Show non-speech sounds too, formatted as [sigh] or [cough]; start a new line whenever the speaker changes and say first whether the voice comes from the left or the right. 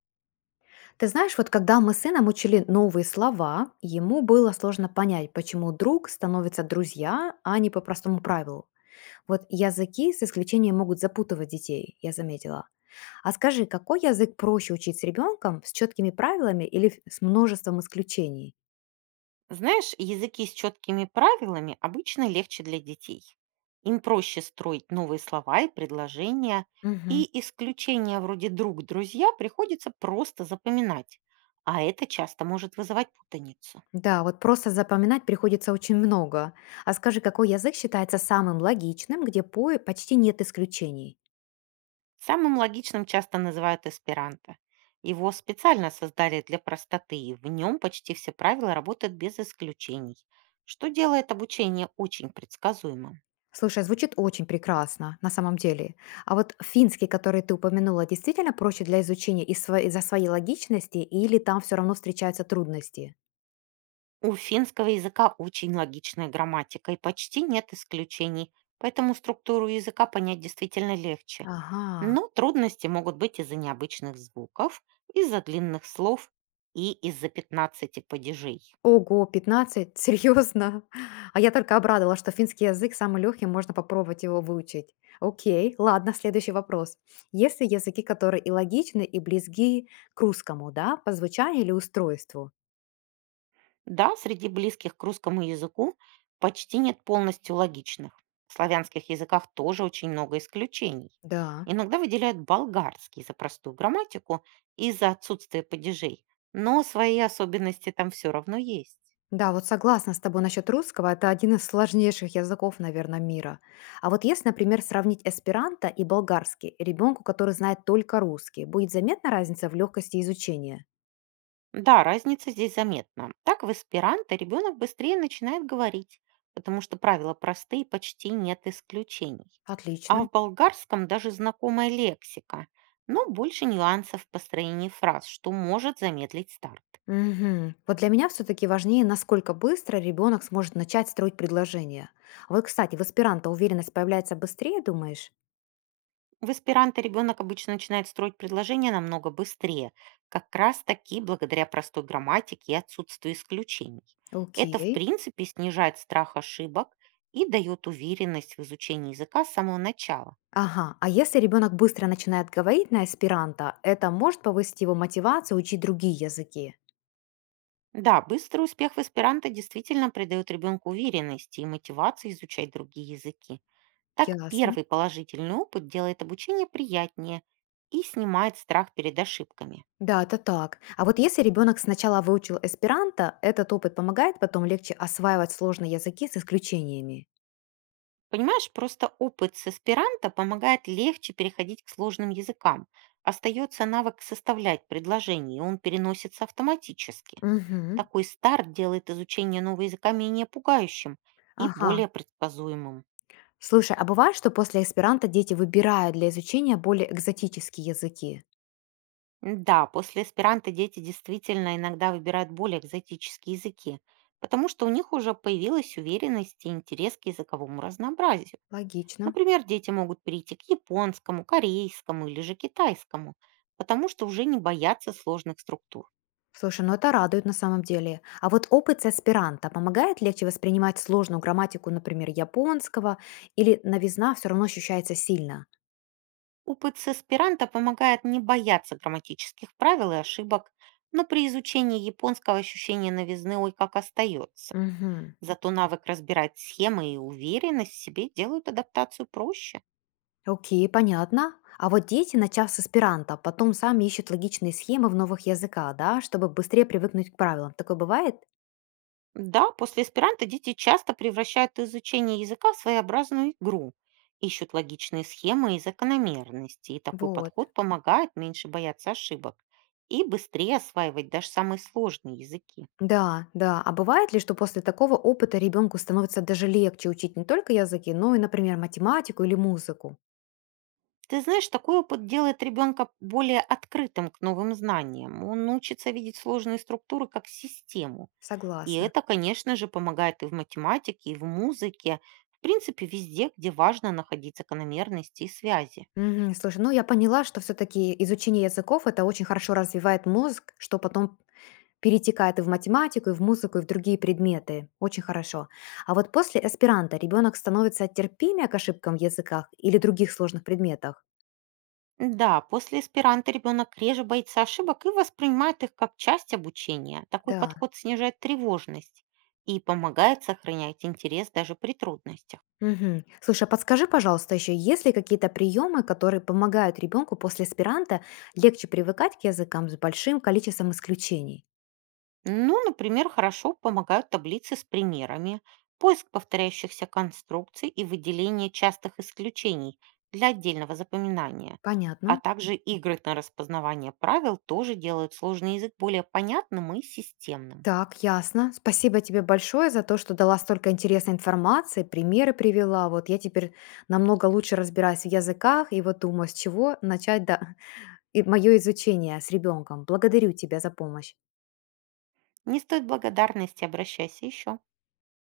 left: Ты знаешь, вот когда мы с сыном учили новые слова, ему было сложно понять, почему друг становится друзья, а не по простому правилу. Вот языки с исключением могут запутывать детей, я заметила. А скажи, какой язык проще учить с ребенком, с четкими правилами или с множеством исключений?
right: Знаешь, языки с четкими правилами обычно легче для детей. Им проще строить новые слова и предложения,
left: Мгм.
right: и исключения вроде «друг», «друзья» приходится просто запоминать, а это часто может вызывать путаницу.
left: Да, вот просто запоминать приходится очень много. А скажи, какой язык считается самым логичным, где по почти нет исключений?
right: Самым логичным часто называют эсперанто. Его специально создали для простоты, и в нем почти все правила работают без исключений, что делает обучение очень предсказуемым.
left: Слушай, а звучит очень прекрасно, на самом деле. А вот финский, который ты упомянула, действительно проще для изучения из-за своей логичности или там все равно встречаются трудности?
right: У финского языка очень логичная грамматика и почти нет исключений, поэтому структуру языка понять действительно легче.
left: Ага.
right: Но трудности могут быть из-за необычных звуков, из-за длинных слов и из-за 15 падежей.
left: Ого, 15, серьезно? [laughs] А я только обрадовала, что финский язык самый легкий, можно попробовать его выучить. Окей, ладно, следующий вопрос. Есть ли языки, которые и логичны, и близки к русскому, да, по звучанию или устройству?
right: Да, среди близких к русскому языку почти нет полностью логичных. В славянских языках тоже очень много исключений.
left: Да.
right: Иногда выделяют болгарский за простую грамматику и за отсутствие падежей, но свои особенности там все равно есть.
left: Да, вот согласна с тобой насчет русского. Это один из сложнейших языков, наверное, мира. А вот если, например, сравнить эсперанто и болгарский, ребенку, который знает только русский, будет заметна разница в легкости изучения?
right: Да, разница здесь заметна. Так в эсперанто ребенок быстрее начинает говорить, потому что правила простые, почти нет исключений. А
left: Отлично.
right: в болгарском даже знакомая лексика, но больше нюансов в построении фраз, что может замедлить старт.
left: Мгм. Вот для меня все-таки важнее, насколько быстро ребенок сможет начать строить предложение. Вот, кстати, в эсперанто уверенность появляется быстрее, думаешь?
right: В эсперанто ребенок обычно начинает строить предложения намного быстрее, как раз таки благодаря простой грамматике и отсутствию исключений. Это, в
left: Окей.
right: принципе, снижает страх ошибок и дает уверенность в изучении языка с самого начала.
left: Ага, а если ребенок быстро начинает говорить на эсперанто, это может повысить его мотивацию учить другие языки?
right: Да, быстрый успех в эсперанто действительно придает ребенку уверенности и мотивации изучать другие языки. Так
left: Ясно.
right: первый положительный опыт делает обучение приятнее и снимает страх перед ошибками.
left: Да, это так. А вот если ребенок сначала выучил эсперанто, этот опыт помогает потом легче осваивать сложные языки с исключениями.
right: Понимаешь, просто опыт с эсперанто помогает легче переходить к сложным языкам. Остается навык составлять предложения, и он переносится автоматически.
left: Мгм.
right: Такой старт делает изучение нового языка менее пугающим и
left: Ага.
right: более предсказуемым.
left: Слушай, а бывает, что после эсперанто дети выбирают для изучения более экзотические языки?
right: Да, после аспиранта дети действительно иногда выбирают более экзотические языки, потому что у них уже появилась уверенность и интерес к языковому разнообразию.
left: Логично.
right: Например, дети могут перейти к японскому, корейскому или же китайскому, потому что уже не боятся сложных структур.
left: Слушай, ну это радует на самом деле. А вот опыт с эсперанто помогает легче воспринимать сложную грамматику, например, японского, или новизна все равно ощущается сильно?
right: Опыт с аспиранта помогает не бояться грамматических правил и ошибок, но при изучении японского ощущение новизны ой как остается.
left: Мгм.
right: Зато навык разбирать схемы и уверенность в себе делают адаптацию проще.
left: Окей, понятно. А вот дети, начав с эсперанто, потом сами ищут логичные схемы в новых языках, да, чтобы быстрее привыкнуть к правилам. Такое бывает?
right: Да, после эсперанто дети часто превращают изучение языка в своеобразную игру, ищут логичные схемы и закономерности, и такой
left: Вот.
right: подход помогает меньше бояться ошибок и быстрее осваивать даже самые сложные языки.
left: Да, да. А бывает ли, что после такого опыта ребенку становится даже легче учить не только языки, но и, например, математику или музыку?
right: Ты знаешь, такой опыт делает ребенка более открытым к новым знаниям. Он учится видеть сложные структуры как систему. И
left: Согласна.
right: это, конечно же, помогает и в математике, и в музыке, в принципе, везде, где важно находить закономерности и связи.
left: Мгм. Слушай, ну я поняла, что все-таки изучение языков это очень хорошо развивает мозг, что потом перетекает и в математику, и в музыку, и в другие предметы. Очень хорошо. А вот после аспиранта ребенок становится терпимее к ошибкам в языках или других сложных предметах?
right: Да, после эсперанто ребенок реже боится ошибок и воспринимает их как часть обучения. Такой
left: Да.
right: подход снижает тревожность и помогает сохранять интерес даже при трудностях.
left: Мгм. Слушай, а подскажи, пожалуйста, еще есть ли какие-то приемы, которые помогают ребенку после аспиранта легче привыкать к языкам с большим количеством исключений?
right: Ну, например, хорошо помогают таблицы с примерами, поиск повторяющихся конструкций и выделение частых исключений для отдельного запоминания. А
left: Понятно.
right: также игры на распознавание правил тоже делают сложный язык более понятным и системным.
left: Так, ясно. Спасибо тебе большое за то, что дала столько интересной информации, примеры привела. Вот я теперь намного лучше разбираюсь в языках и вот думаю, с чего начать, да, [laughs] и мое изучение с ребенком. Благодарю тебя за помощь.
right: Не стоит благодарности, обращайся еще.